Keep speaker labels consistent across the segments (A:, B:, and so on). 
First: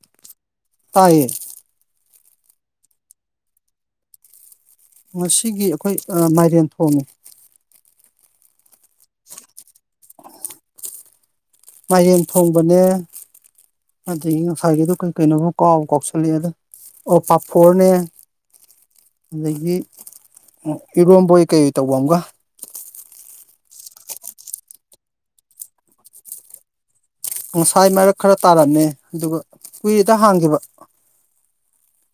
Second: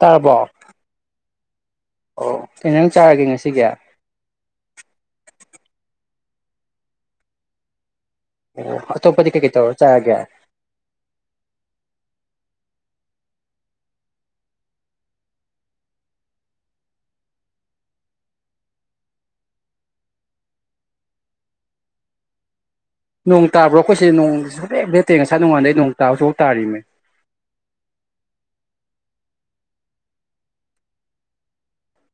A: ꯇꯥꯔꯕꯣꯛ
B: ꯇꯥꯏꯌꯦ
A: ꯑꯣ ꯀ ꯅꯪ ꯆꯥꯔꯒꯦ ꯉꯁꯤꯒꯤ
B: ꯁꯤꯒꯤ ꯑꯩꯈꯣꯏ ꯃꯥꯏꯔꯦꯟ ꯊꯣꯡꯅꯤ
A: ꯑꯣ ꯑꯣꯄꯗꯤ ꯀꯩ ꯀꯦ ꯇꯧꯔꯦ ꯇꯒꯦ
B: ꯃꯥꯏꯔꯦꯟ ꯊꯣꯡꯕꯅꯦ ꯑꯗꯒꯤ ꯉꯁꯥꯏꯒꯤꯗ ꯀꯩ ꯀꯩꯅꯣꯕꯨ ꯀꯥꯎꯕ ꯀꯥꯎꯁꯜꯂꯛꯑꯦ ꯑꯗ ꯑꯣ ꯄꯥꯐꯣꯔꯅꯦ ꯑꯗꯒꯤ ꯏꯔꯣꯝꯕꯣꯏ ꯀꯩ ꯇꯧꯕ ꯑꯃꯒ
A: ꯅꯣꯡ ꯇꯥꯕ꯭ꯔꯣ ꯑꯩꯈꯣꯏꯁꯦ ꯅꯣꯡꯦꯛ ꯍꯦꯠꯇꯦ ꯉꯁꯥꯏ ꯅꯣꯡꯉꯥꯟꯗꯩ ꯅꯣꯡ ꯇꯥꯕꯁꯨꯐ ꯇꯥꯔꯤꯃꯦ
B: ꯉꯁꯥꯏ ꯃꯔꯛ ꯈꯔ ꯇꯥꯔꯝꯃꯦ ꯑꯗꯨꯒ ꯀꯨꯏꯔꯤꯗ ꯍꯥꯡꯈꯤꯕ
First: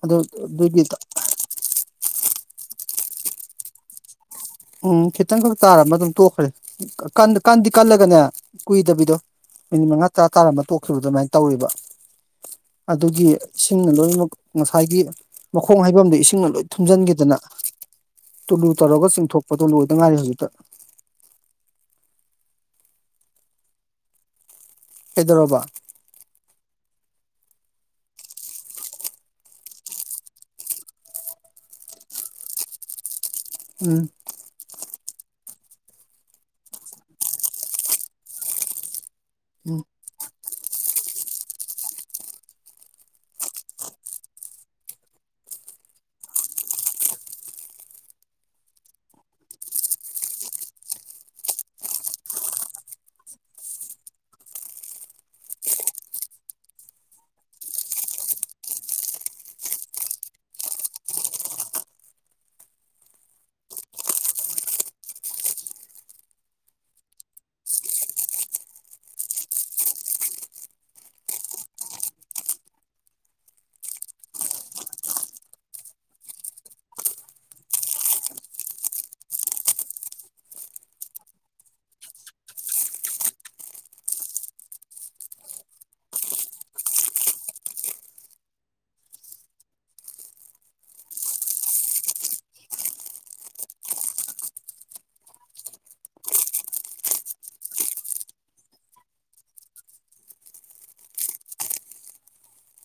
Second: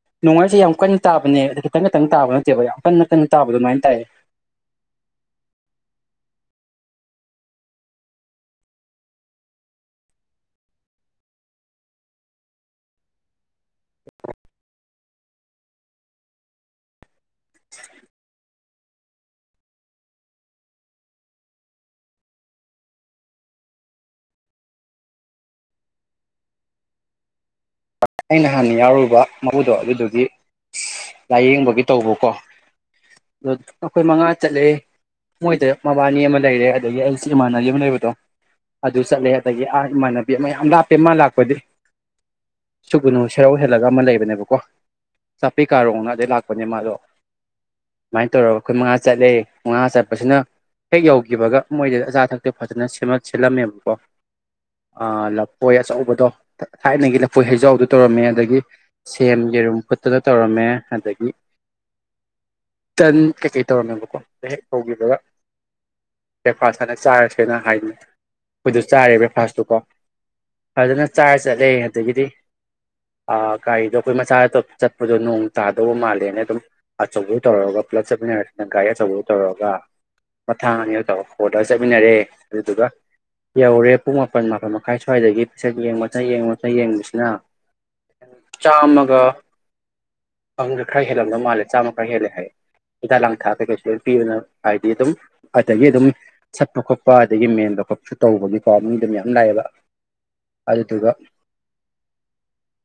B: ꯑꯗꯨ
A: ꯅꯨꯡꯉꯥꯏꯁꯦ ꯌꯥꯝ
B: ꯑꯗꯨꯒꯤ
A: ꯀꯟꯅ ꯇꯥꯕꯅꯦ ꯑ ꯈꯤꯇꯪ ꯈꯤꯇꯪ ꯇꯥꯕ ꯅꯠꯇꯦꯕ ꯌꯥꯝ ꯀꯟꯅ ꯀꯟꯅ ꯇꯥꯕ ꯑꯗꯨꯃꯥꯏꯅ ꯇꯥꯏꯌꯦ
B: ꯎꯝ ꯈꯤꯇꯪꯈꯛ ꯇꯥꯔꯝꯃ ꯑꯗꯨꯝ ꯇꯣꯛꯈ꯭ꯔꯦ ꯀꯥꯟꯗꯤ ꯀꯜꯂꯒꯅꯦ ꯀꯨꯏꯗꯕꯤꯗꯣ ꯃꯤꯅꯤꯠ ꯃꯉꯥ ꯇꯔꯥ ꯇꯥꯔꯝꯕ ꯇꯣꯛꯈꯤꯕ ꯑꯗꯨꯃꯥꯏꯅ ꯇꯧꯔꯤꯕ ꯑꯗꯨꯒꯤ ꯏꯁꯤꯡꯅ ꯂꯣꯏꯅꯃꯛ ꯉꯁꯥꯏꯒꯤ ꯃꯈꯣꯡ ꯍꯥꯏꯩꯐꯝꯗ ꯏꯁꯤꯡꯅ ꯂꯣꯏ ꯊꯨꯝꯖꯤꯟꯈꯤꯗꯅ
A: [unintelligible]
B: ꯇꯨꯂꯨ ꯇꯧꯔꯒ ꯆꯤꯡꯊꯣꯛ ꯄ ꯇꯣ ꯄꯠꯇ ꯉꯒꯥꯔꯤ ꯍꯧꯖꯤꯇ ꯍꯥꯏꯗ꯭ꯔꯕꯥ
A: ꯑꯩꯅ ꯍꯥꯟꯅ ꯌꯥꯎꯔꯨꯕ ꯃꯕꯨꯨꯗꯣ ꯑꯗꯨꯗꯨꯒꯤ ꯂꯥꯏꯌꯦꯡꯕꯒꯤ ꯇꯧꯕꯀꯣ ꯑ
B: ꯎꯝ
A: ꯑꯩꯈꯣꯏ ꯃꯉꯥ ꯆꯠꯂꯦ ꯃꯣꯏꯗ ꯃꯕꯥꯅꯤ ꯑꯃ ꯂꯩꯔꯦ ꯑꯗꯒꯤ ꯑꯩ ꯁꯤ ꯏꯃꯥꯟꯅ ꯑꯕꯤ ꯑꯃ ꯂꯩꯕꯗꯣ ꯑꯗꯨꯗꯨ ꯆꯠꯂꯗꯒꯤ
B: ꯎꯝ
A: ꯃꯥꯟꯅ ꯃꯌꯥꯝ ꯂꯥꯞꯄꯦ ꯃꯥ ꯂꯥꯛꯄꯗꯤ ꯁꯨꯒꯨꯅꯨ ꯁꯦꯔꯧ ꯍꯦꯜꯂꯒ ꯑꯃ ꯂꯩꯕꯅꯦꯕꯀꯣ ꯆꯥꯄꯤ ꯀꯥꯔꯣꯡꯅ ꯑꯗꯩ ꯂꯥꯛꯄꯅꯦ ꯃꯥꯗꯣ ꯑꯗꯨꯨꯃꯥꯏꯅ ꯇꯧꯔꯒ ꯑꯩꯈꯣꯏ ꯃꯉꯥ ꯆꯠꯂꯦ ꯃꯉꯥ ꯆꯠꯄꯁꯤꯅ ꯍꯦꯛ ꯌꯧꯈꯤꯕꯒ ꯃꯣꯏꯗ ꯑꯆꯥ ꯑꯊꯛꯇꯤ ꯐꯖꯅ ꯁꯦꯝꯃꯠ ꯁꯤꯜꯂꯝꯃꯦꯕꯀꯣ ꯂꯐꯣꯏ ꯑꯆꯧꯕꯗꯣ ꯊꯥꯏꯅꯒꯤ ꯑꯩꯈꯣꯏ ꯍꯩꯖꯥꯎꯗ ꯇꯧꯔꯝꯃꯦ ꯑꯗꯒꯤ ꯁꯦꯝ ꯌꯦꯔꯨꯝ ꯈꯨꯠꯇꯅ ꯇꯧꯔꯝꯃꯦ ꯑꯗꯒꯤ ꯇꯟ ꯀꯩꯀꯩ ꯇꯧꯔꯝꯃꯦꯕꯀꯣ ꯍꯦꯛ ꯍꯧꯔꯒ ꯕ꯭ꯔꯦꯛꯐꯥꯁ ꯍꯥꯟꯅ ꯆꯥꯔꯁꯦꯅ ꯍꯥꯏꯅꯦ ꯑꯩꯈꯣꯏꯗ ꯆꯥꯔꯦ ꯕ꯭ꯔꯦꯛꯐꯥꯁꯇꯨꯀꯣ ꯐꯖꯅ ꯆꯥꯔ ꯆꯠꯂꯦꯦ ꯑꯗꯒꯤꯗꯤ ꯒꯥꯔꯤꯗꯣ ꯑꯩꯈꯣꯏ ꯃꯆꯥ ꯑꯇꯣꯞ ꯆꯠꯄꯗꯣ ꯅꯣꯡ ꯇꯥꯗꯧꯕ ꯃꯥꯜꯂꯦꯅ ꯑꯗꯨꯝ ꯑꯆꯧꯕ ꯇꯧꯔꯒ ꯄꯨꯂꯞ ꯆꯠꯃꯤꯟꯅꯔꯁꯤꯅ ꯒꯥꯔꯤ ꯑꯆꯧꯕꯗꯨ ꯇꯧꯔꯒ ꯃꯊꯥꯡ ꯑꯅꯤꯒ ꯇꯧꯔꯒ ꯈꯣꯗꯒ ꯆꯠꯃꯤꯟꯅꯔꯦ ꯑꯗꯨꯗꯨꯒ ꯌꯧꯔꯦ ꯄꯨꯡ ꯃꯥꯄꯟ ꯃꯥꯄꯟ ꯃꯈꯥꯏ ꯁ꯭ꯋꯥꯏꯗꯒꯤ ꯄꯤꯁꯟ ꯌꯦꯡꯕ ꯃ ꯌꯦꯡꯕ ꯑ ꯌꯦꯡꯕꯁꯤꯅ ꯆꯥꯝꯃꯒ ꯈꯪꯗ ꯈꯔ ꯍꯦꯜꯂꯝꯗꯧ ꯃꯥꯜꯂꯦ ꯆꯥꯝꯃ ꯈꯔ ꯍꯦꯜꯂꯦ ꯍꯥꯏ ꯍꯤꯗꯥꯛ ꯂꯥꯡꯊꯛ ꯀꯩꯀꯩꯁꯨ ꯑꯗꯨ ꯄꯤꯌꯅ ꯍꯥꯏꯗꯤ ꯑꯗꯨꯝ ꯑꯗꯒꯤ ꯑꯗꯨꯝ ꯁꯠꯄ ꯈꯣꯠꯄ ꯑꯗꯨꯗꯒꯤ ꯃꯦꯟꯕ ꯈꯣꯠꯄꯁꯨ ꯇꯧꯕꯅꯤꯀꯣ ꯃꯤ ꯑꯗꯨ ꯌꯥꯝ ꯂꯥꯛꯑꯦꯕ ꯑꯗꯨꯗꯨꯒ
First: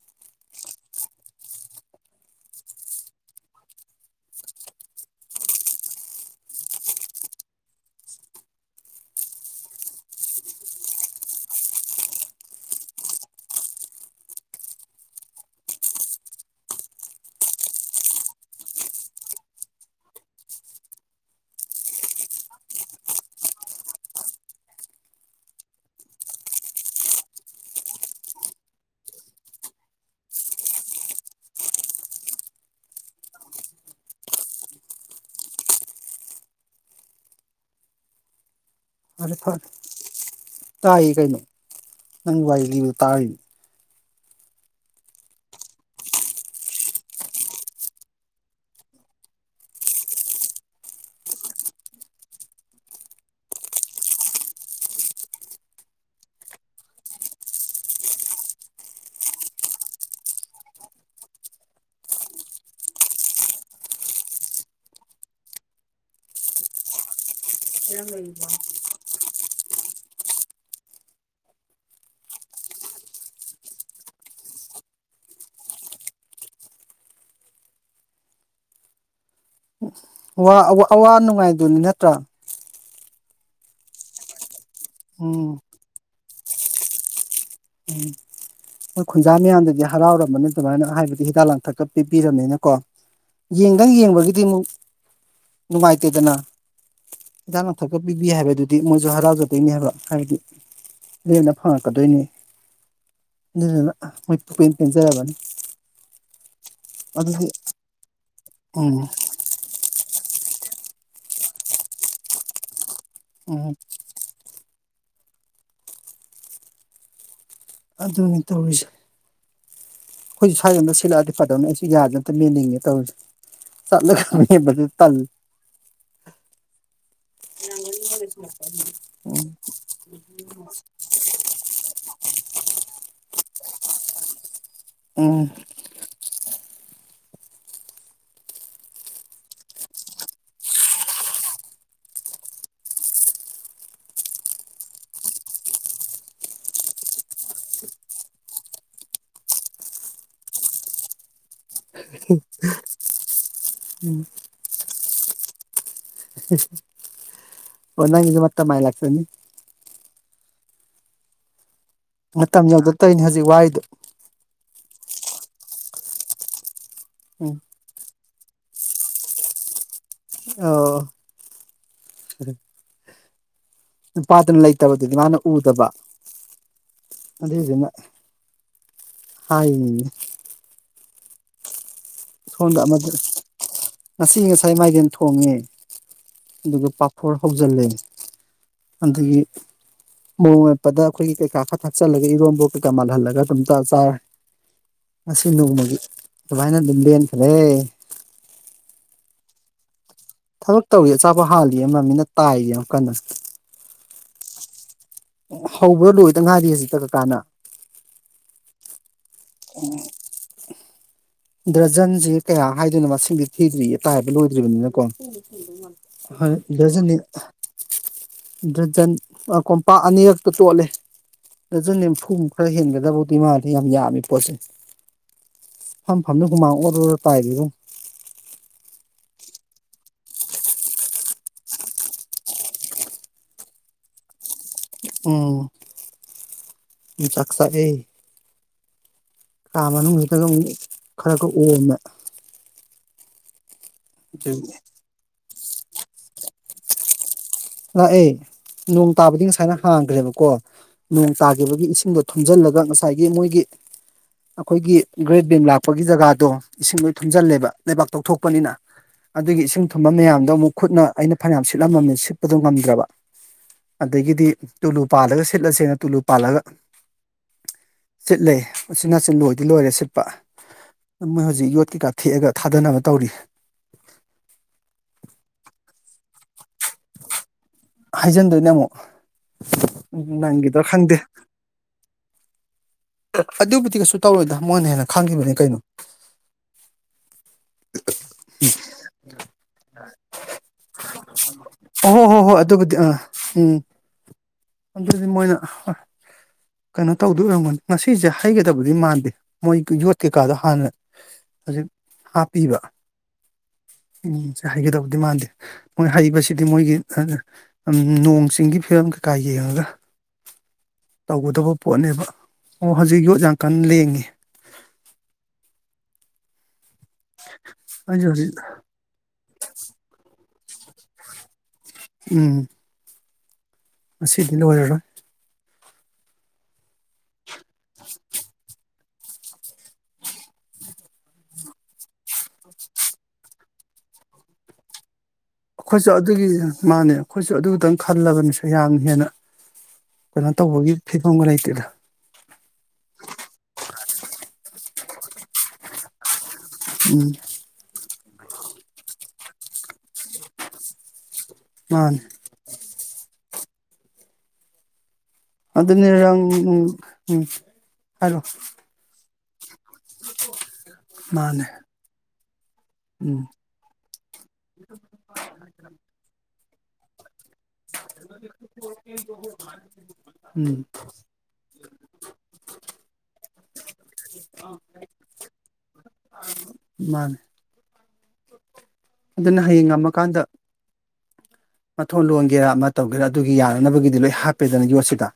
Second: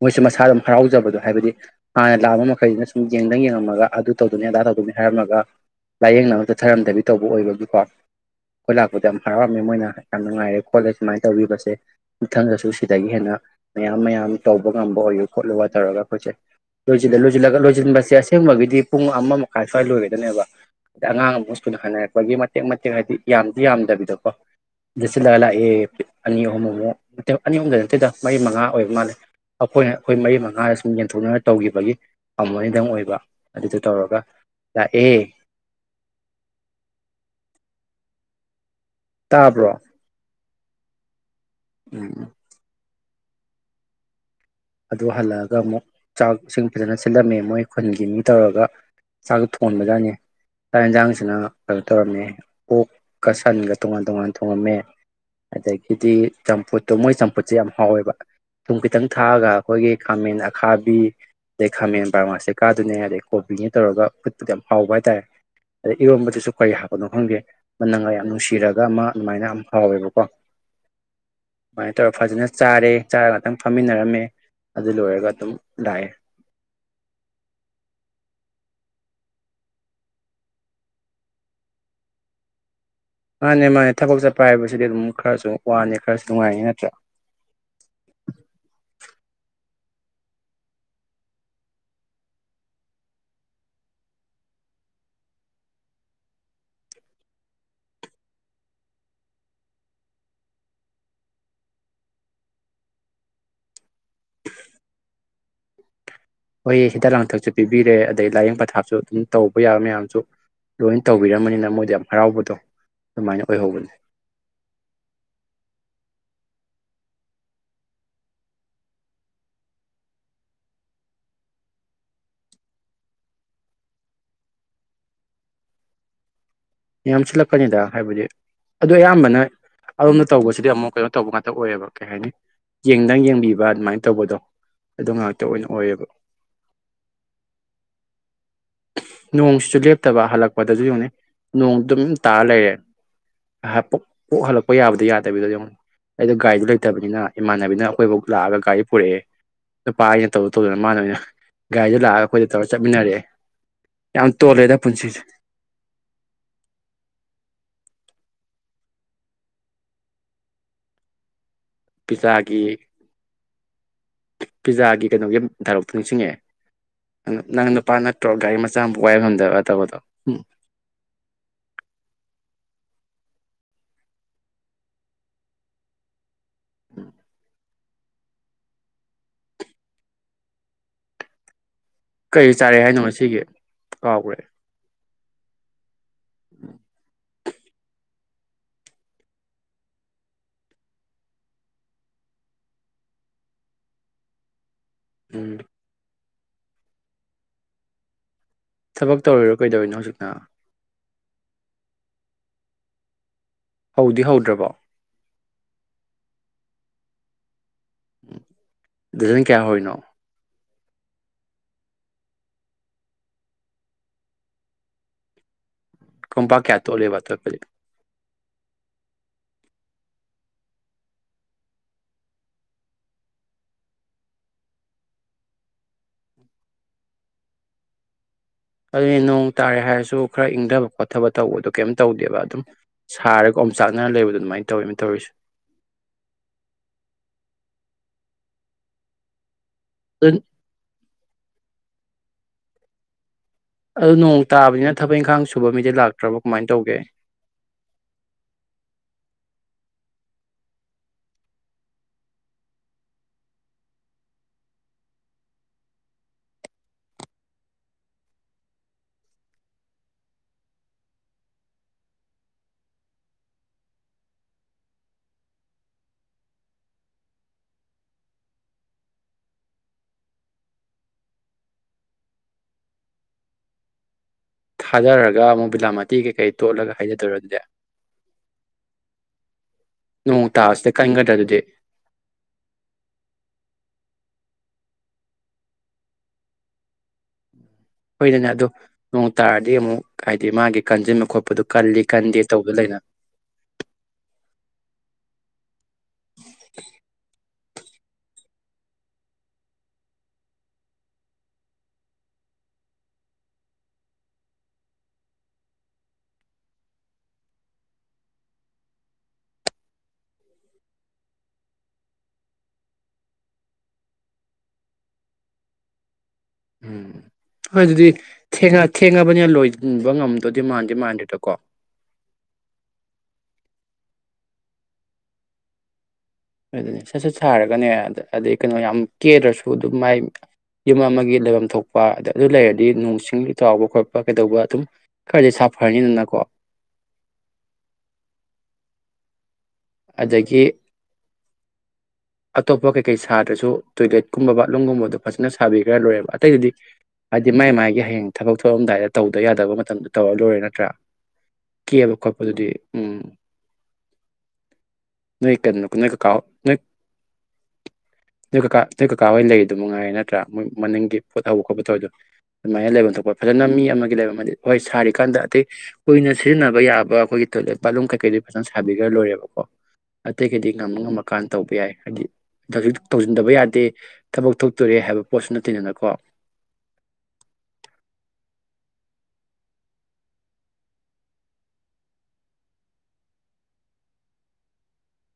A: ꯃꯣꯏꯁꯨ ꯃꯁꯥ ꯑꯗꯨꯝ ꯍꯔꯥꯎꯖꯕꯗꯣ ꯍꯥꯏꯕꯗꯤ ꯍꯥꯟꯅ ꯂꯥꯛꯑꯝꯕ ꯃꯈꯩꯁꯤꯅ ꯁꯨꯝ ꯌꯦꯡꯗꯪ ꯌꯦꯡꯉꯝꯃꯒ ꯑꯗꯨ ꯇꯧꯗꯣꯏꯅꯤ ꯑꯗꯥ ꯇꯧꯗꯣꯏꯅꯤ ꯍꯥꯏꯔꯝꯃꯒ ꯂꯥꯏꯌꯦꯡꯅꯕ ꯑꯃꯇ ꯊꯔꯝꯗꯕꯤ ꯇꯧꯕ ꯑꯣꯏꯕꯒꯤꯀꯣ ꯑꯩꯈꯣꯏ ꯂꯥꯛꯄꯗꯣ ꯌꯥꯝ ꯍꯔꯥꯎꯔꯝꯃꯦ ꯃꯣꯏꯅ ꯌꯥꯝ ꯅꯨꯡꯉꯥꯏꯔꯦ ꯈꯣꯠꯂꯦ ꯁꯨꯃꯥꯏꯅ ꯇꯧꯕꯕꯁꯦ ꯃꯊꯪꯗꯁꯨ ꯁꯤꯗꯒꯤ ꯍꯦꯟꯅ ꯃꯌꯥꯝ ꯃꯌꯥꯝ ꯇꯧꯕ ꯉꯝꯕ ꯑꯣꯏꯌꯨ ꯈꯣꯠꯂꯨ ꯇꯧꯔꯒ ꯑꯩꯈꯣꯏꯁꯦꯣꯏꯣꯏꯂ ꯂꯣꯏꯁꯤꯟꯕꯁꯦ ꯑꯁꯦꯡꯕꯒꯤꯗꯤ ꯄꯨꯡ ꯑꯃ ꯃꯈꯥꯏ ꯁ꯭ꯋꯥꯏ ꯂꯣꯏꯔꯦꯗꯅꯦꯕ ꯑ ꯑꯉꯥꯡ ꯑꯃ ꯁ꯭ꯀꯨꯜꯗ ꯍꯥꯏꯅꯔꯛꯄꯒꯤ ꯃꯇꯦꯛ ꯃꯇꯦꯛ ꯍꯥꯏꯗꯤ ꯌꯥꯝꯗꯤ ꯌꯥꯝꯗꯕꯤꯗꯀꯣꯗꯁꯤꯜꯂꯒ ꯂꯥꯛꯑꯦ ꯑꯅꯤ ꯑꯍꯨꯝꯃꯨꯛ ꯑꯅꯤ ꯑꯍꯨꯝꯗ ꯅꯠꯇꯦꯗ ꯃꯔꯤ ꯃꯉꯥ ꯑꯣꯏꯕ ꯃꯥꯜꯂꯦ ꯑꯩꯈꯣꯏꯅ ꯑꯩꯈꯣꯏ ꯃꯔꯤ ꯃꯉꯥꯗ ꯁꯨꯝ ꯌꯦꯟꯊꯣꯛꯅꯅ ꯇꯧꯈꯤꯕꯒꯤ ꯐꯅꯤꯗꯪ ꯑꯣꯏꯕ ꯑꯗꯨꯗ ꯇꯧꯔꯒ ꯂꯥꯛꯑꯦ
B: ꯑꯗꯦ ꯊꯔ
A: ꯇꯥꯕ꯭ꯔꯣ
B: ꯇꯥꯏ ꯀꯩꯅꯩꯅꯣ
A: ꯎꯝ
B: ꯅꯪ ꯋꯥꯏ ꯇꯥꯏ
A: ꯑꯗꯨ ꯍꯜꯂꯛꯑꯒ ꯑꯃꯨꯛ ꯆꯥꯛꯁꯤꯡ ꯐꯖꯅ ꯁꯤꯜꯂꯝꯃꯦ ꯃꯣꯏ ꯈꯨꯟꯒꯤ ꯃꯤ ꯇꯧꯔꯒ ꯆꯥꯛ ꯊꯣꯡꯕꯖꯥꯠꯅꯤ ꯆꯥꯛ ꯌꯦꯟꯁꯥꯡꯁꯤꯅ ꯀꯩꯅꯣ ꯇꯧꯔꯝꯃꯦ ꯑꯣꯛꯀ ꯁꯟꯒ ꯇꯣꯉꯥꯟ ꯇꯣꯉꯥꯟ ꯊꯣꯡꯉꯝꯃꯦ ꯑꯗꯒꯤꯗꯤ ꯆꯝꯐꯨꯠꯇꯣ ꯃꯣꯏ ꯆꯝꯐꯨꯠꯁꯦ ꯌꯥꯝ ꯍꯥꯎꯋꯦꯕ ꯑꯗꯨꯨꯝ ꯈꯤꯇꯪ ꯊꯥꯛꯑꯒ ꯑꯩꯈꯣꯏꯒꯤ ꯈꯥꯃꯦꯟ ꯑꯈꯥꯕꯤ ꯑꯗꯩ ꯈꯥꯃꯦꯟ ꯕꯔꯃꯥꯁꯤꯇꯀꯥꯗꯨꯅꯦ ꯑꯗꯩ ꯀꯣꯕꯤꯅꯦ ꯇꯧꯔꯒ ꯈꯨꯠꯄꯨꯗ ꯌꯥꯝ ꯍꯥꯎꯕ ꯍꯥꯏꯇꯥꯔꯦ ꯑꯗꯩ ꯏꯔꯣꯟꯝꯕꯗꯨꯁꯨ ꯀꯔꯤ ꯍꯥꯞꯄꯅꯣ ꯈꯪꯒꯦ ꯅꯪꯒ ꯌꯥꯝ ꯅꯨꯡꯁꯤꯔꯒ ꯑꯃ ꯑꯗꯨꯃꯥꯏꯅ ꯌꯥꯝ ꯍꯥꯎꯋꯦꯕꯀꯣ ꯑꯗꯨꯃꯥꯏꯅ ꯇꯧꯔ ꯐꯖꯅ ꯆꯥꯔꯦ ꯆꯥꯔ ꯉꯥꯛꯇꯪ ꯐꯝꯃꯤꯟꯅꯔꯝꯃꯦ ꯑꯗꯨ ꯂꯒ ꯑꯗꯨꯝ ꯏꯑꯦ
B: ꯑꯋꯥ ꯅꯨꯡꯉꯥꯏꯗꯨꯅꯤ ꯅꯠꯇ꯭ꯔꯥ
A: ꯃꯥꯅꯦ ꯃꯥꯅꯦ ꯊꯕꯛ ꯆꯠꯄ ꯍꯥꯏꯕꯁꯤꯗꯤ ꯑꯗꯨꯝ ꯈꯔꯁꯨ
B: ꯎꯝ
A: ꯋꯥꯅꯤ ꯈꯔꯁꯨ ꯅꯨꯡꯉꯥꯏꯅꯤ ꯅꯠꯇ꯭ꯔꯥ
B: ꯎꯝ ꯃꯣꯏ ꯈꯨꯟꯖꯥ ꯃꯌꯥꯝꯗꯗꯤ ꯍꯔꯥꯎꯔꯝꯕꯅꯤ ꯑꯗꯨꯃꯥꯏꯅ ꯍꯥꯏꯕꯗꯤ ꯍꯤꯗꯥꯛ ꯂꯥꯡꯊꯛꯀ ꯄꯤꯕꯤꯔꯕꯅꯤꯅꯀꯣ ꯌꯦꯡꯗꯪ ꯌꯦꯡꯕꯒꯤꯗꯤ ꯑꯃꯨꯛ ꯅꯨꯡꯉꯥꯏꯇꯦꯗꯅ ꯍꯤꯗꯥꯛ ꯂꯥꯡꯊꯛꯀ ꯄꯤꯕꯤ ꯍꯥꯏꯕꯗꯨꯗꯤ ꯃꯣꯏꯁꯨ ꯍꯔꯥꯎꯖꯗꯣꯏꯅꯦ ꯍꯥꯏꯕ ꯍꯥꯏꯕꯗꯤ ꯂꯦꯝꯅ ꯐꯪꯉꯛꯀꯗꯣꯏꯅꯤ ꯑꯗꯨꯅ ꯃꯣꯏ ꯄꯨ ꯄꯦꯟ ꯄꯦꯟꯖꯔꯕꯅꯤ
A: ꯍꯣꯏ ꯍꯤꯗꯥꯛ
B: ꯑꯗꯨꯗꯤ
A: ꯂꯥꯡꯊꯛꯁꯨ ꯄꯤꯕꯤꯔꯦ ꯑꯗꯩ ꯂꯥꯏꯌꯦꯡ ꯄꯊꯥꯞꯁꯨ
B: ꯎꯝ
A: ꯑꯗꯨꯝ ꯇꯧꯕ ꯌꯥꯕ ꯃꯌꯥꯝꯁꯨ ꯂꯣꯏ ꯇꯧꯕꯤꯔꯝꯃꯅꯤꯅ ꯃꯣꯏꯗ ꯌꯥꯝ ꯍꯔꯥꯎꯕꯗꯣ ꯑꯗꯨꯃꯥꯏꯅ
B: ꯎꯝ
A: ꯑꯣꯏꯍꯒꯅꯤ
B: ꯑꯗꯨꯅꯤ ꯇꯧꯔꯤꯁꯦ ꯑꯩꯈꯣꯏꯁꯨ ꯁ꯭ꯋꯥꯏꯗꯣꯝꯗ ꯁꯤꯠꯂꯛꯑꯗꯤ ꯐꯗꯧꯅꯦ ꯑꯩꯁꯨ ꯌꯥꯗ ꯑꯝꯇ ꯃꯦꯟꯅꯤꯡꯉꯦ ꯇꯧꯔꯤꯁꯦ ꯆꯠꯂꯒ ꯃꯦꯟꯕꯗꯨ ꯇꯜ
A: ꯌꯥꯝꯁꯤꯜꯂꯛꯀꯅꯤꯗ ꯍꯥꯏꯕꯗꯤ ꯑꯗꯨ ꯑꯌꯥꯝꯕꯅ
B: ꯎꯝ
A: ꯑꯗꯣꯝꯗ ꯇꯧꯕꯁꯤꯗꯤ ꯑꯃꯨꯛ ꯀꯩꯅꯣ ꯇꯧꯕ ꯉꯥꯛꯇ ꯑꯣꯏꯌꯦꯕ ꯀꯩ ꯍꯥꯏꯅꯤ ꯌꯦꯡꯗꯪ ꯌꯦꯡꯕꯤꯕ ꯑꯗꯨꯃꯥꯏꯅ ꯇꯧꯕꯗꯣ ꯑꯗꯨꯣ ꯉꯥꯛꯇ
B: ꯎꯝ
A: ꯑꯣꯏꯅ ꯑꯣꯏꯌꯦꯕ ꯅꯣꯡꯁꯤꯁꯨ ꯂꯦꯞꯇꯕ ꯍꯜꯂꯛꯄꯗꯁꯨ ꯌꯦꯡꯅꯤꯩ ꯅꯣꯡ ꯑꯗꯨꯝ ꯇꯥꯔ ꯂꯩꯔꯦ ꯄꯣꯛ ꯍꯜꯂꯛꯄ ꯌꯥꯕꯗꯤ ꯌꯥꯗꯕꯤꯗꯣ ꯌꯦꯡꯉ ꯑꯩꯗꯣ ꯒꯥꯔꯤꯗꯨꯣ ꯂꯩꯇꯕꯅꯤꯅ ꯏꯃꯥꯟꯅꯕꯤꯅ ꯑꯩꯈꯣꯏꯐꯥꯎ ꯂꯥꯛꯑꯒ ꯒꯥꯔꯤ ꯄꯨꯔꯛꯑꯦ ꯅꯨꯄꯥ ꯑꯩꯅ ꯇꯧꯗ ꯇꯧꯗꯅ ꯃꯥꯅꯕꯅ ꯒꯥꯔꯤꯗ ꯂꯥꯛꯑꯒ ꯑꯩꯈꯣꯏꯗ ꯇꯧꯔ ꯆꯠꯃꯤꯟꯅꯔꯛꯑꯦ
B: ꯎꯝ
A: ꯌꯥꯝ ꯇꯣꯜꯂꯦꯗ ꯄꯨꯟꯁꯤꯁꯦ
B: ꯑꯣ ꯅꯁꯨ ꯃ ꯃꯥꯏ ꯂꯥꯛꯁꯅꯤ
A: ꯄꯤꯖꯥꯒꯤ
B: ꯃꯇꯝ ꯌꯧꯗ ꯇꯧꯅꯤ ꯍꯧꯖꯤꯛ ꯋꯥꯏꯗꯨ
A: ꯄꯤꯖꯥꯒꯤ ꯀꯩꯅꯣꯒꯤ ꯊꯥꯔꯇꯣ ꯅꯤꯡꯁꯤꯡꯉꯛꯑꯦ
B: ꯎꯝ
A: ꯅꯪꯄꯥꯥꯠꯇꯣꯥꯏꯃ ꯆꯆꯥꯝ ꯄꯛꯥꯏꯏ ꯐꯝꯗꯕꯥ ꯇꯕꯗꯣ
B: ꯑꯣ ꯅꯨꯄꯥꯗꯨꯅ ꯂꯩꯇꯕꯗꯨꯗꯤ ꯃꯥꯅ ꯎꯗꯕ ꯑꯗꯨꯗꯁꯤꯅ ꯍꯥꯏ
A: ꯀꯩ
B: ꯁꯣꯟꯕ
A: ꯆꯥꯔꯦ
B: ꯑꯃ
A: ꯍꯥꯏꯅꯣ ꯉꯁꯤꯒꯤ
B: ꯉꯁꯤ
A: ꯀꯥꯎꯈ꯭ꯔꯦ
B: ꯉꯁꯥꯏ ꯃꯥꯏꯊꯦꯟ ꯀꯃꯦ ꯑꯗꯨꯗꯒꯤ ꯄꯥꯄꯣꯔ ꯍꯧꯖꯤꯜꯂꯦ ꯑꯗꯒꯤ ꯃꯑꯣꯡ ꯎꯠꯄꯗ ꯑꯩꯈꯣꯏꯒꯤ ꯀꯩꯀꯥ ꯈꯔ ꯊꯛꯆꯜꯂꯒ ꯏꯔꯣꯝꯝꯕ ꯀꯩꯀꯥ ꯃꯥꯜꯍꯜꯂꯒ ꯑꯗꯨꯝ ꯆ ꯆꯥꯔꯦ ꯃꯁꯤ
A: ꯎꯝ
B: ꯅꯣꯡꯃꯒꯤ ꯁꯃꯥꯏꯅꯜꯂꯤ ꯁꯤꯣꯏ
A: ꯊꯕꯛ ꯇꯧꯔꯤꯔꯣ ꯀꯩꯗꯧꯔꯤꯅꯣ ꯍꯧꯖꯤꯛꯅ
B: ꯊꯕꯛ ꯇꯧꯋ ꯑꯆꯥꯄ ꯍꯥꯜꯂꯤ ꯑꯃꯝ ꯃꯤꯅ ꯇꯥꯏꯌꯦ ꯑꯃꯨꯛ ꯀꯟꯅ
A: ꯍꯧꯗꯤ ꯍꯧꯗ꯭ꯔꯕꯣ
B: ꯍꯧꯕ꯭ꯔ ꯂꯣꯏꯗ ꯉꯥꯏꯗꯤ ꯍꯧꯖꯤꯛꯇ ꯀꯀꯥꯅ
A: ꯗꯤꯖꯥꯏꯟ ꯀꯌꯥ ꯑꯣꯏꯔꯤꯅꯣ
B: ꯗ꯭ꯔꯖꯟꯁ ꯀꯌꯥ ꯍꯥꯏꯗꯣꯏꯅ ꯃꯁꯤꯡꯗꯤ ꯊꯤꯗ꯭ꯔꯤ ꯑꯇꯥꯏꯕ ꯂꯣꯏꯗ꯭ꯔꯤꯕꯅꯤꯅꯀꯣ
A: ꯀꯣꯝꯄꯥꯛ ꯀꯌꯥ
B: ꯍꯥꯏ ꯁꯅꯤ
A: ꯇꯣꯠꯂꯦꯕ ꯑꯇꯣꯞꯄꯗꯤ
B: ꯗꯖꯟ ꯀꯣꯝꯄꯥꯛ ꯑꯅꯤꯔꯛꯇ ꯇꯣꯠꯂꯦ ꯗꯖꯟ ꯅꯤꯐꯨꯃꯨꯛ ꯈꯔ ꯍꯦꯟꯒꯗꯕꯗꯤ ꯃꯥꯗꯤ ꯌꯥꯝ ꯌꯥꯝꯃꯤ ꯄꯣꯠꯁꯦ ꯐꯝ ꯐꯝꯗꯨ ꯍꯨꯃꯥꯡ ꯑꯣꯔꯔꯣ ꯇꯥꯏꯔꯤꯕꯕꯨꯣ
A: ꯑꯗꯨꯗꯤ ꯅꯣꯡ ꯇꯥꯔꯦ ꯍꯥꯏꯔꯁꯨ ꯈꯔ ꯏꯪꯊꯕ ꯈꯣꯠꯊꯕ ꯇꯧꯕꯗꯣ ꯀꯩꯝꯇ ꯇꯧꯗꯦꯕ ꯑꯗꯨꯝ ꯁꯥꯔꯒ ꯑꯃꯝ ꯆꯥꯛꯅꯅ ꯂꯩꯕ ꯑꯗꯨꯃꯥꯏꯅ ꯇꯧꯋꯦꯅ ꯇꯧꯔꯤꯁꯦ
B: ꯎꯝ ꯎ ꯆꯥꯛꯁ ꯀꯥ
A: ꯑꯗꯨ
B: ꯃꯅꯨꯡꯁꯤꯛꯇꯒ ꯈꯔ ꯈꯔ ꯎꯝꯃꯦ
A: ꯑꯗꯨꯣ ꯅꯣꯡ ꯇꯥꯕꯅꯤꯅ ꯊꯕꯛ ꯏꯪꯈꯥꯡꯁꯨ ꯊꯨꯕ ꯃꯤꯗꯤ ꯂꯥꯛꯇ꯭ꯔꯕ ꯀꯃꯥꯏꯅ ꯇꯧꯒꯦ
B: ꯂꯥꯛꯑꯦ ꯅꯣꯡ ꯇꯥꯕꯗꯤ ꯉꯁꯥꯏꯅ ꯍꯥꯡꯈ꯭ꯔꯦꯕꯀꯣ ꯅꯣꯡ ꯇꯥꯈꯤꯕꯒꯤ ꯏꯁꯤꯡꯗꯣ ꯊꯨꯝꯖꯤꯜꯂꯒ ꯉꯁꯥꯏꯒꯤ ꯃꯣꯏꯒꯤ ꯑꯩꯈꯣꯏꯒꯤ ꯒ꯭ꯔꯦꯠ ꯕꯦꯝ ꯂꯥꯛꯄꯒꯤ ꯖꯒꯥꯗꯣ ꯏꯁꯤꯡꯗꯣꯏ ꯊꯨꯝꯖꯤꯜꯂꯦꯕ ꯂꯩꯕꯥꯛ ꯇꯧꯊꯣꯛꯄꯅꯤꯅ ꯑꯗꯨꯒꯤ ꯏꯁꯤꯡ ꯊꯨꯝꯕ ꯃꯌꯥꯝꯗꯣ ꯑꯃꯨꯛ ꯈꯨꯠꯅ ꯑꯩꯅ ꯐꯅꯌꯥꯝ ꯁꯤꯠꯂꯝꯃꯝꯃꯦ ꯠꯄ ꯑꯗꯨ ꯉꯝꯗ꯭ꯔꯕ ꯑꯗꯒꯤꯗꯤ ꯇꯨꯂꯨ ꯄꯥꯜꯂꯒ ꯁꯤꯠꯂꯁꯦꯅ ꯇꯨꯂꯨ ꯄꯥꯜꯂꯒ ꯁꯤꯠꯂꯦ ꯑꯁꯤꯅꯆꯤꯟ ꯂꯣꯏꯗꯤ ꯂꯣꯏꯔꯦ ꯁꯤꯠꯄ ꯃꯣꯏ ꯍꯧꯖꯤꯛ ꯌꯣꯠ ꯀꯩꯀꯥ ꯊꯦꯛꯑꯒ ꯊꯥꯗꯅꯕ ꯇꯧꯔꯤ
A: ꯊꯥꯗꯔꯒ ꯑꯃꯨꯛ ꯕꯤꯂꯥꯃꯥꯇꯤ ꯀꯩꯀꯩ ꯇꯣꯠꯂꯒ ꯍꯥꯏꯖꯗꯣꯏꯔꯦ ꯑꯗꯨꯗꯤ
B: ꯍꯥꯏꯖꯤꯟꯗꯣꯏꯅꯦ ꯑꯃꯨꯛ ꯎ
A: ꯅꯣꯡ
B: ꯅꯪꯒꯤꯗꯣ
A: ꯇꯥꯕꯁꯤꯗ
B: ꯈꯪꯗꯦ
A: ꯀꯟꯒꯗ꯭ꯔꯥ ꯑꯗꯨꯗꯤ
B: ꯑꯗꯨꯕꯨꯗꯤ ꯀꯩꯁꯨ ꯇꯧꯔꯣꯏꯗ ꯃꯣꯏꯅ ꯍꯦꯟꯅ ꯈꯪꯈꯤꯕꯅꯤ ꯀꯩꯅꯣ
A: ꯍꯣꯏꯗꯅꯦ ꯑꯗꯨ ꯅꯣꯡ ꯇꯥꯔꯗꯤ ꯑꯃꯨꯛ ꯍꯥꯏꯗꯤ ꯃꯥꯒꯤ ꯀꯟꯁꯤꯟꯕ ꯈꯣꯠꯄꯗꯨ ꯀꯜꯂꯤ
B: ꯑꯣꯍꯣ ꯍꯣ
A: ꯀꯟꯗꯦ
B: ꯍꯣ ꯍꯣꯏ
A: ꯇꯧꯕ
B: ꯑꯗꯨꯕꯨꯗꯤ
A: ꯂꯩꯅ
B: ꯑꯥ ꯑ ꯀꯩꯅꯣ ꯇꯧꯗꯣꯏꯔꯒꯅꯤ ꯉꯁꯤꯁꯦ ꯍꯩꯒꯗꯕꯗꯤ ꯃꯥꯟꯗꯦ ꯃꯣꯏꯒꯤ ꯌꯣꯠ ꯀꯩꯀꯥꯗꯣ ꯍꯥꯟꯅ ꯍꯧꯖꯤꯛ ꯍꯥꯞꯄꯤꯕ ꯎ ꯁꯦ ꯍꯩꯒꯗꯕꯗꯤ ꯃꯥꯟꯗꯦ ꯃꯣꯏ ꯍꯩꯕꯁꯤꯗꯤ ꯃꯣꯏꯒꯤ ꯅꯣꯡ ꯆꯤꯡꯒꯤ ꯐꯤꯕꯝ ꯀꯩꯀꯥ ꯌꯦꯡꯉꯒ ꯇꯧꯒꯗꯕ ꯄꯣꯠꯅꯦꯕ ꯑꯣ ꯍꯧꯖꯤꯛ ꯌꯣꯠ ꯌꯥꯝꯡ ꯀꯥꯟ ꯂꯦꯡꯉꯤ
A: ꯑꯗꯨ ꯑꯗꯨꯗꯤ
B: ꯑꯩꯁꯨ ꯍꯧꯖꯤꯛ
A: ꯊꯉ ꯊꯦꯡꯉꯕꯅꯤꯅ ꯂꯣꯏꯕ ꯉꯝꯗ ꯑꯣꯗꯤ ꯃꯥꯟꯁꯦ ꯃꯥꯟꯦꯇꯀꯣ
B: ꯎꯝ ꯃꯁꯤ ꯁꯤꯗꯤ ꯋꯥꯔꯤꯔꯔꯕ
A: ꯍ ꯁ ꯊꯥꯔꯒꯅꯦ ꯑꯗꯩ ꯀꯩꯅꯣ ꯌꯥꯝ ꯀꯦꯗ꯭ꯔꯁꯨ ꯑꯗꯨꯝ ꯃꯥꯏ ꯌꯨꯝ ꯑꯃꯒꯤ ꯂꯩꯐꯝ ꯊꯣꯛꯄ ꯑꯗ ꯑꯗꯨ ꯂꯩꯔꯗꯤ ꯅꯣꯡ ꯆꯤꯡ ꯆꯥꯎꯕ ꯈꯣꯠꯄ ꯀꯩꯗꯧꯕ ꯑꯗꯨꯝ ꯈꯔꯗꯤ
B: ꯑꯩꯈꯣꯏꯁꯨ
A: ꯁꯥꯐꯔꯅꯤꯗꯅꯀꯣ
B: ꯑꯗꯨꯒꯤ ꯃꯥꯅꯦ ꯑꯩꯈꯣꯏꯁꯨ ꯑꯗꯨꯇꯪ ꯈꯜꯂꯕꯅꯤ ꯌꯥꯝ ꯍꯦꯟꯅ ꯀꯩꯅꯣ
A: ꯑꯗꯒꯤ
B: ꯇꯧꯕꯒꯤ ꯐꯤꯕꯝꯒ ꯂꯩꯇꯦꯗ
A: ꯑꯇꯣꯞꯄ ꯀꯩꯀꯩ ꯁꯥꯗ꯭ꯔꯁꯨ ꯇꯣꯏꯂꯦꯠ ꯀꯧꯝꯕ ꯕꯠꯔꯨꯝꯒꯨꯝꯕꯗꯣ ꯐꯖꯅ ꯁꯥꯕꯤꯈ꯭ꯔ ꯂꯣꯏꯔꯦꯕ ꯑꯇꯩꯗꯗꯤ
B: ꯎꯝ
A: ꯑꯗꯨꯗꯤ ꯃꯥꯏ ꯃꯥꯒꯤ ꯍꯌꯦꯡ ꯊꯕꯛ ꯊꯣꯛꯑꯝꯗꯥꯏꯗ ꯇꯧꯗ ꯌꯥꯗꯕ ꯃꯇꯝꯗ ꯇꯧꯔ ꯂꯣꯏꯔꯦ ꯅꯠꯇ꯭ꯔꯥ ꯀꯦꯕ
B: ꯃꯥꯅꯦ
A: ꯈꯣꯠꯄꯗꯨꯗꯤ ꯑꯗ ꯎꯝ ꯅꯣꯏ ꯀꯩꯅꯣ ꯅꯣꯏ ꯀꯀꯥ
B: ꯑꯗꯨꯅꯤꯔꯪ
A: ꯅꯣꯏ
B: ꯎꯝ ꯍꯥꯏꯔꯣ
A: ꯅꯣꯏ ꯀꯀꯥ ꯅꯣꯏ ꯀꯀꯥ ꯍ ꯑꯣꯏꯅ ꯂꯩꯗ ꯃꯉꯥꯏꯔꯦ ꯅꯠꯇ꯭ꯔꯥ ꯃꯣꯏ ꯃꯅꯤꯡꯒꯤ ꯄꯣꯠ ꯊꯧꯕ
B: ꯃꯥꯅꯦ
A: ꯈꯣꯠꯄ ꯊꯗꯣ ꯑꯗꯨꯃꯥꯏꯅ ꯂꯩꯐꯝ ꯊꯣꯛꯄ
B: ꯎꯝ
A: ꯐꯖꯅ ꯃꯤ ꯑꯃꯒꯤ ꯂꯩꯐꯝ ꯑꯃꯗꯤ ꯍꯣꯏ ꯁꯥꯔꯤꯀꯥꯟꯗ ꯑꯇꯩ ꯀꯨꯏꯅ ꯁꯤꯖꯤꯟꯅꯕ ꯌꯥꯕ ꯑꯩꯈꯣꯏꯒꯤ ꯇꯣꯏꯂꯦꯠ ꯄꯥꯠꯨꯝ ꯀꯩ ꯐꯖ ꯁꯥꯕꯤꯔ ꯂꯣꯏꯦꯕ ꯑꯇꯩꯒꯩꯗꯤ ꯉ
B: ꯎꯝ
A: ꯉꯝꯃꯀꯥꯟꯗ ꯇꯧꯕ ꯌꯥꯏ ꯍꯥꯏꯗꯤ ꯇꯕ ꯕ ꯌꯥꯗꯦ ꯊꯕꯛ ꯊꯣꯛꯇꯣꯔꯦ ꯍꯥꯏꯕ ꯄꯣꯠꯁꯨ ꯅꯠꯇꯦꯗꯅꯀꯣ
B: ꯃꯥꯅꯦ ꯑꯗꯨꯅ ꯍꯌꯦꯡ ꯉꯝꯃꯀꯥꯟꯗ ꯃꯊꯣꯟ ꯂꯣꯟꯒꯦꯔꯥ ꯑꯃ ꯇꯧꯒꯦꯔꯥ ꯑꯗꯨꯒꯤ ꯌꯥꯅꯅꯕꯒꯤꯗꯤ ꯂꯣꯏ ꯍꯥꯞꯄꯦꯗꯅ ꯌꯣꯠꯁꯤꯗ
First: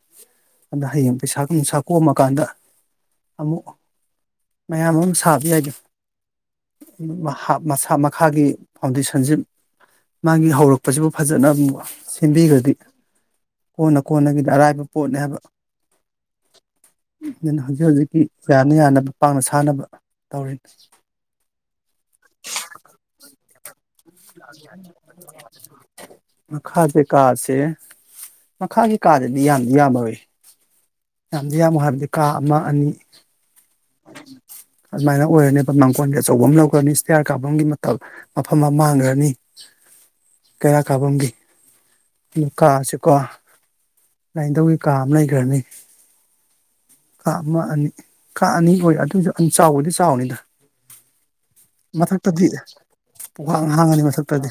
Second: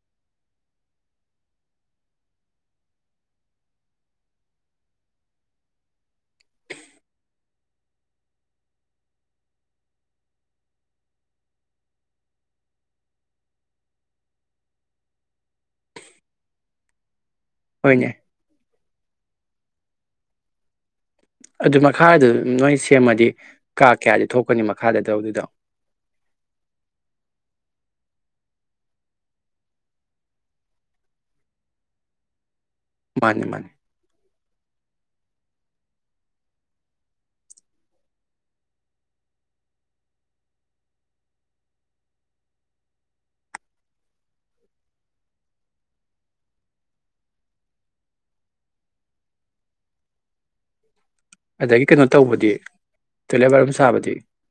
B: ꯑꯗꯨꯗ ꯍꯌꯦꯡ ꯄꯩꯁꯥꯒ ꯅꯨꯡꯁꯥ ꯀꯣꯛꯑ ꯀꯥꯟꯗ ꯑꯃꯨꯛ ꯃꯌꯥꯝ ꯑꯃꯨ ꯁꯥꯕ ꯌꯥꯏꯗ ꯃꯁꯥ ꯃꯈꯥꯒꯤ ꯐꯥꯎꯟꯗꯦꯁꯟꯁꯤ ꯃꯥꯒꯤ ꯍꯧꯔꯛꯄꯁꯤꯕꯨ ꯐꯖꯅ ꯑꯃꯨꯛ ꯁꯦꯝꯕꯤꯈ꯭ꯔꯗꯤ ꯀꯣꯟꯅ ꯀꯣꯟꯅꯒꯤꯗꯤ ꯑꯔꯥꯏꯕ ꯄꯣꯠꯅꯦ ꯍꯥꯏꯕ ꯑꯗꯨ ꯍꯧꯖꯤꯛ
A: ꯍꯣꯏꯅꯦ
B: ꯍꯧꯖꯤꯛꯀꯤ ꯌꯥꯅ ꯌꯥꯅꯕ ꯄꯥꯛꯅ ꯁꯥꯟꯅꯕ ꯇꯧꯔꯤꯅꯤ
A: ꯑꯗꯨ ꯃꯈꯥꯗꯨ ꯅꯣꯏ ꯁꯦꯝꯃꯗꯤ
B: ꯑ
A: ꯀꯥ ꯀꯌꯥꯗꯤ ꯊꯣꯛꯀꯅꯤ ꯃꯈꯥꯗ ꯇꯧꯗꯣꯏꯗꯣ
B: [unintelligible] ꯃꯈꯥꯒꯤ ꯀꯥꯗꯗꯤ ꯌꯥꯝꯗꯤ ꯌꯥꯝꯃꯔ‌ꯣꯏ ꯌꯥꯝꯗꯤ ꯌꯥꯝꯃꯣꯏ ꯍꯥꯏꯕꯗꯤ ꯀꯥ ꯑꯃ ꯑꯅꯤ
A: ꯃꯥꯅꯤ ꯃꯥꯅꯤ
B: ꯑꯗꯨꯃꯥꯏꯅ ꯑꯣꯏꯔꯅꯦꯕ ꯃꯥꯡꯒꯣꯟꯒꯤ ꯑꯆꯧꯕ ꯑꯃ ꯂꯧꯈ꯭ꯔꯅꯤ ꯏꯁꯇꯤꯌꯥꯔ ꯀꯥꯐꯝꯒꯤ ꯃꯇꯝ ꯃꯐꯝ ꯑꯃ ꯃꯥꯡꯈ꯭ꯔꯅꯤ ꯀꯩꯔꯥꯛ ꯀꯥꯐꯝꯒꯤ ꯑꯗꯨ ꯀꯥꯁꯤꯀꯣ ꯂꯥꯏꯅꯤꯟꯙꯧꯒꯤ ꯀꯥ ꯑꯃ ꯂꯩꯈ꯭ꯔꯅꯤ ꯀꯥ ꯑꯃ ꯑꯅꯤ ꯀꯥ ꯑꯅꯤ ꯑꯣꯏ ꯑꯗꯨꯁꯨ ꯑꯗꯨꯝ ꯆꯥꯎꯕꯗꯤ ꯆꯥꯎꯅꯤꯗ
A: ꯑꯗꯒꯤ ꯀꯩꯅꯣ
B: ꯃꯊꯛꯇꯗꯤ
A: ꯇꯧꯕꯗꯤ ꯇꯣꯏꯂꯦꯠ
B: ꯄꯨꯍꯥꯡ
A: ꯕꯥꯠꯔꯨꯝ
B: ꯍꯥꯡꯉꯅꯤ
A: ꯁꯥꯕꯗꯤ
B: ꯃꯊꯛꯇꯗꯤ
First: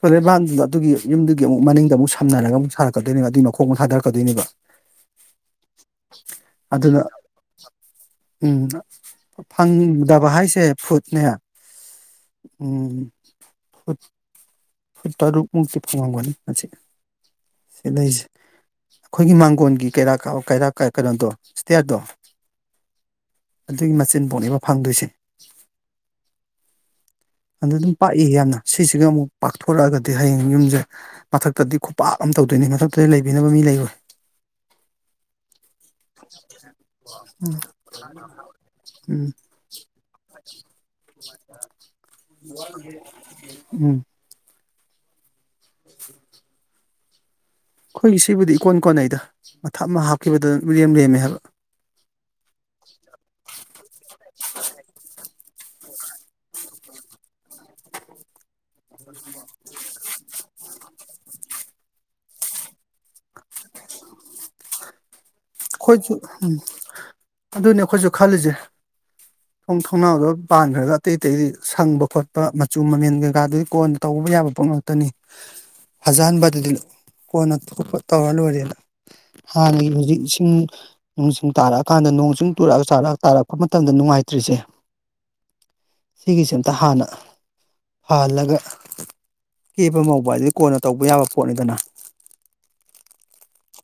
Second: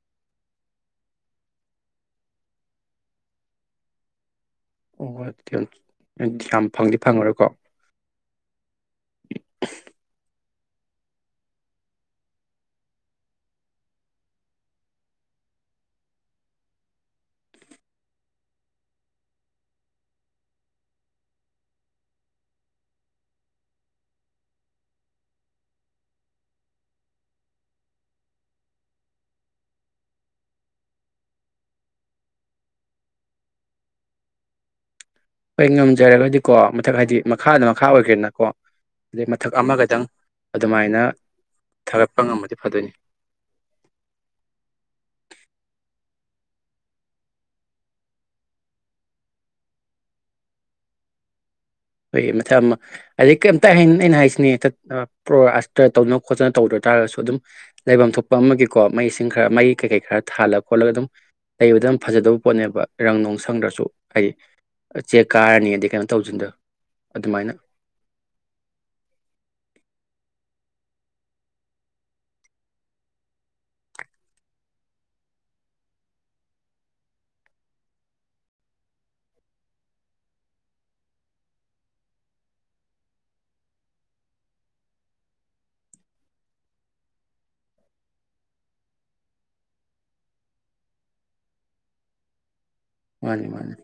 B: ꯐꯣꯔꯦꯟꯕꯥꯟꯗꯨꯗ ꯑꯗꯨꯒꯤ ꯌꯨꯝꯗꯨꯒꯤ ꯑꯃꯨꯛ ꯃꯅꯤꯡ ꯑꯗꯨꯛ ꯁꯝꯅꯔꯒ ꯑꯃꯨꯛ ꯁꯥꯛꯀꯗꯣꯏꯅꯦ ꯑꯗꯨꯒꯤ ꯃꯈꯣꯡ ꯑꯃ ꯊꯥꯗꯔꯛꯀꯗ‌ꯣꯏꯅ‌ꯦꯕ
A: ꯑꯣ ꯌꯥꯝ ꯐꯪꯗꯤ
B: ꯑꯗꯨꯅ
A: ꯐꯪꯉꯔꯣꯏꯀꯣ
B: ꯎꯝ ꯐꯪꯗꯕ ꯍꯥꯏ ꯍꯥꯏꯁꯦ ꯐꯨꯠꯅꯦ ꯐꯨꯠ ꯐꯨꯠ ꯇꯔꯨꯛ ꯃꯨꯛꯇꯤ ꯐꯪꯉꯥꯡꯒꯅꯤ ꯃꯁꯤ ꯁꯤ ꯂꯩꯁꯦ ꯑꯩꯈꯣꯏꯒꯤ ꯃꯥꯡꯒꯣꯟꯒꯤ ꯀꯩꯔꯛ ꯀꯔꯛ ꯀꯩꯅꯣꯗꯣ ꯏꯁꯇꯤꯌꯥꯔꯗꯣ ꯑꯗꯨꯒꯤ ꯃꯆꯤꯟ ꯄꯣꯛꯅꯦꯕ ꯐꯪꯗꯣꯏꯁꯦ ꯑꯗꯨꯗ ꯑꯗꯨꯝ ꯄꯥꯛꯏ ꯌꯥꯝꯅ ꯁꯤꯁꯤꯒ ꯑꯃꯨꯛ ꯄꯥꯛꯊꯣꯔꯛꯑꯒꯗꯤ ꯍꯌꯦꯡ ꯌꯨꯝꯁꯦ ꯃꯊꯛꯇꯗꯤ ꯈꯨꯄꯥꯛ ꯑꯃ ꯇꯧꯗꯣꯏꯅꯦ ꯃꯊꯛꯇꯗꯤ ꯂꯩꯕꯤꯅꯕ ꯃꯤ ꯂꯩꯔꯣꯏ
A: ꯍꯣꯏ ꯉꯝꯖꯔꯒꯗꯤꯀꯣ ꯃꯊꯛ ꯍꯥꯏꯗꯤ
B: ꯎꯝ
A: ꯃꯈꯥꯗ ꯃꯈꯥ ꯑꯣꯏꯒꯦꯅꯀꯣ ꯑꯗꯩ
B: ꯎꯝ
A: ꯃꯊꯛ ꯑꯃꯒꯗꯪ ꯑꯗꯨꯃꯥꯏꯅ ꯊꯥꯒꯠ
B: [unintelligible] ꯎꯝ ꯑꯩꯈꯣꯏꯒꯤ ꯁꯤꯕꯨꯗꯤ ꯏꯀꯣꯟ ꯀꯣꯟꯅꯩꯗ ꯃꯊꯞ ꯑꯃ ꯍꯥꯞꯈꯤꯕꯗ ꯏꯔꯦꯝ ꯂꯦꯝꯃꯦ ꯍꯥꯏꯕ
A: ꯍꯣꯏ ꯃꯊꯛ ꯑꯃ ꯑꯗꯩ ꯀꯩꯝꯇ ꯑꯩꯅ ꯍꯥꯏꯁꯤꯅꯦ ꯄ꯭ꯔꯣꯁꯇ ꯇꯧꯅ ꯈꯣꯠꯇꯅ ꯇꯧꯗ ꯇꯥꯔꯒꯁꯨ ꯑꯗꯨꯝ ꯂꯩꯐꯝ ꯊꯣꯛꯄ ꯑꯃꯒꯤꯀꯣ ꯃꯩꯁꯤꯡ ꯈꯔ ꯃꯩ ꯀꯩꯀꯩ ꯈꯔ ꯊꯥꯜꯂ ꯈꯣꯠꯂꯒ ꯑꯗꯨꯝ ꯂꯩꯕꯗ ꯌꯥꯝ ꯐꯖꯗ‌ꯣꯕ ꯄꯣꯠꯅꯦꯕ ꯔꯪ ꯅꯨꯡ ꯁꯪꯗ꯭ꯔꯁꯨ ꯍꯥꯏꯗꯤ ꯆꯦꯛ ꯀꯥꯔꯅꯤꯗꯤ ꯀꯩꯅꯣ
B: ꯑꯩꯈꯣꯏꯁꯨ
A: ꯇꯧꯁꯤꯟꯗꯣ ꯑꯗꯨꯃꯥꯏꯅ
B: ꯑꯗꯨꯅꯦ ꯑꯩꯈꯣꯏꯁꯨ ꯈꯜꯂꯤꯁꯦ ꯊꯣꯡ ꯊꯣꯡꯅꯥꯎꯗ ꯄꯥꯟꯈ꯭ꯔꯒ ꯑꯇꯩ ꯑꯇꯩꯗꯤ ꯁꯪꯕ ꯈꯣꯠꯄ ꯃꯆꯨ ꯃꯃꯦꯟ ꯀꯩꯀꯥꯗꯨꯗꯤ ꯀꯣꯟꯅ ꯇꯧꯕ ꯌꯥꯕ ꯄꯣꯠ ꯉꯥꯛꯇꯅꯤ ꯐꯖꯍꯟꯕꯗꯨꯗꯤ ꯀꯣꯟꯅ ꯈꯣꯠꯄ ꯇꯧꯔ ꯂꯣꯏꯔꯦꯅ ꯍꯥꯟꯅꯒꯤ ꯍꯧꯖꯤꯛ ꯆꯤꯡ ꯅꯨꯡꯁꯤꯡ ꯇꯥꯔꯛꯑꯀꯥꯟꯗ ꯅꯣꯡ ꯆꯤꯡ ꯇꯨꯔꯛꯑꯒ ꯆꯥꯔꯛꯑ ꯇꯥꯔꯛꯄ ꯃꯇꯝꯗ ꯅꯨꯡꯉꯥꯏꯇ꯭ꯔꯤꯁꯦ ꯁꯤꯒꯤꯁꯦ ꯑꯝꯇ ꯍꯥꯟꯅ ꯐꯍꯜꯂꯒ ꯀꯦꯕ ꯉꯧꯕ ꯍꯥꯏꯗꯤ ꯀꯣꯟꯅ ꯇꯧꯕ ꯌꯥꯕ ꯄꯣꯠꯅꯤꯗꯅ
A: ꯃꯥꯅꯤ ꯃꯥꯅꯤ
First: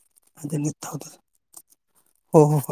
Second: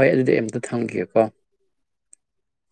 A: ꯍꯣꯏ ꯑꯗꯨꯗꯤ ꯑꯝꯇ
B: ꯑꯗꯨꯅꯤ ꯇꯧꯗꯣꯏꯁꯦ
A: ꯊꯝꯈꯤꯒ‌ꯦꯀꯣ
B: ꯍꯣ ꯍꯣ ꯍꯣꯏ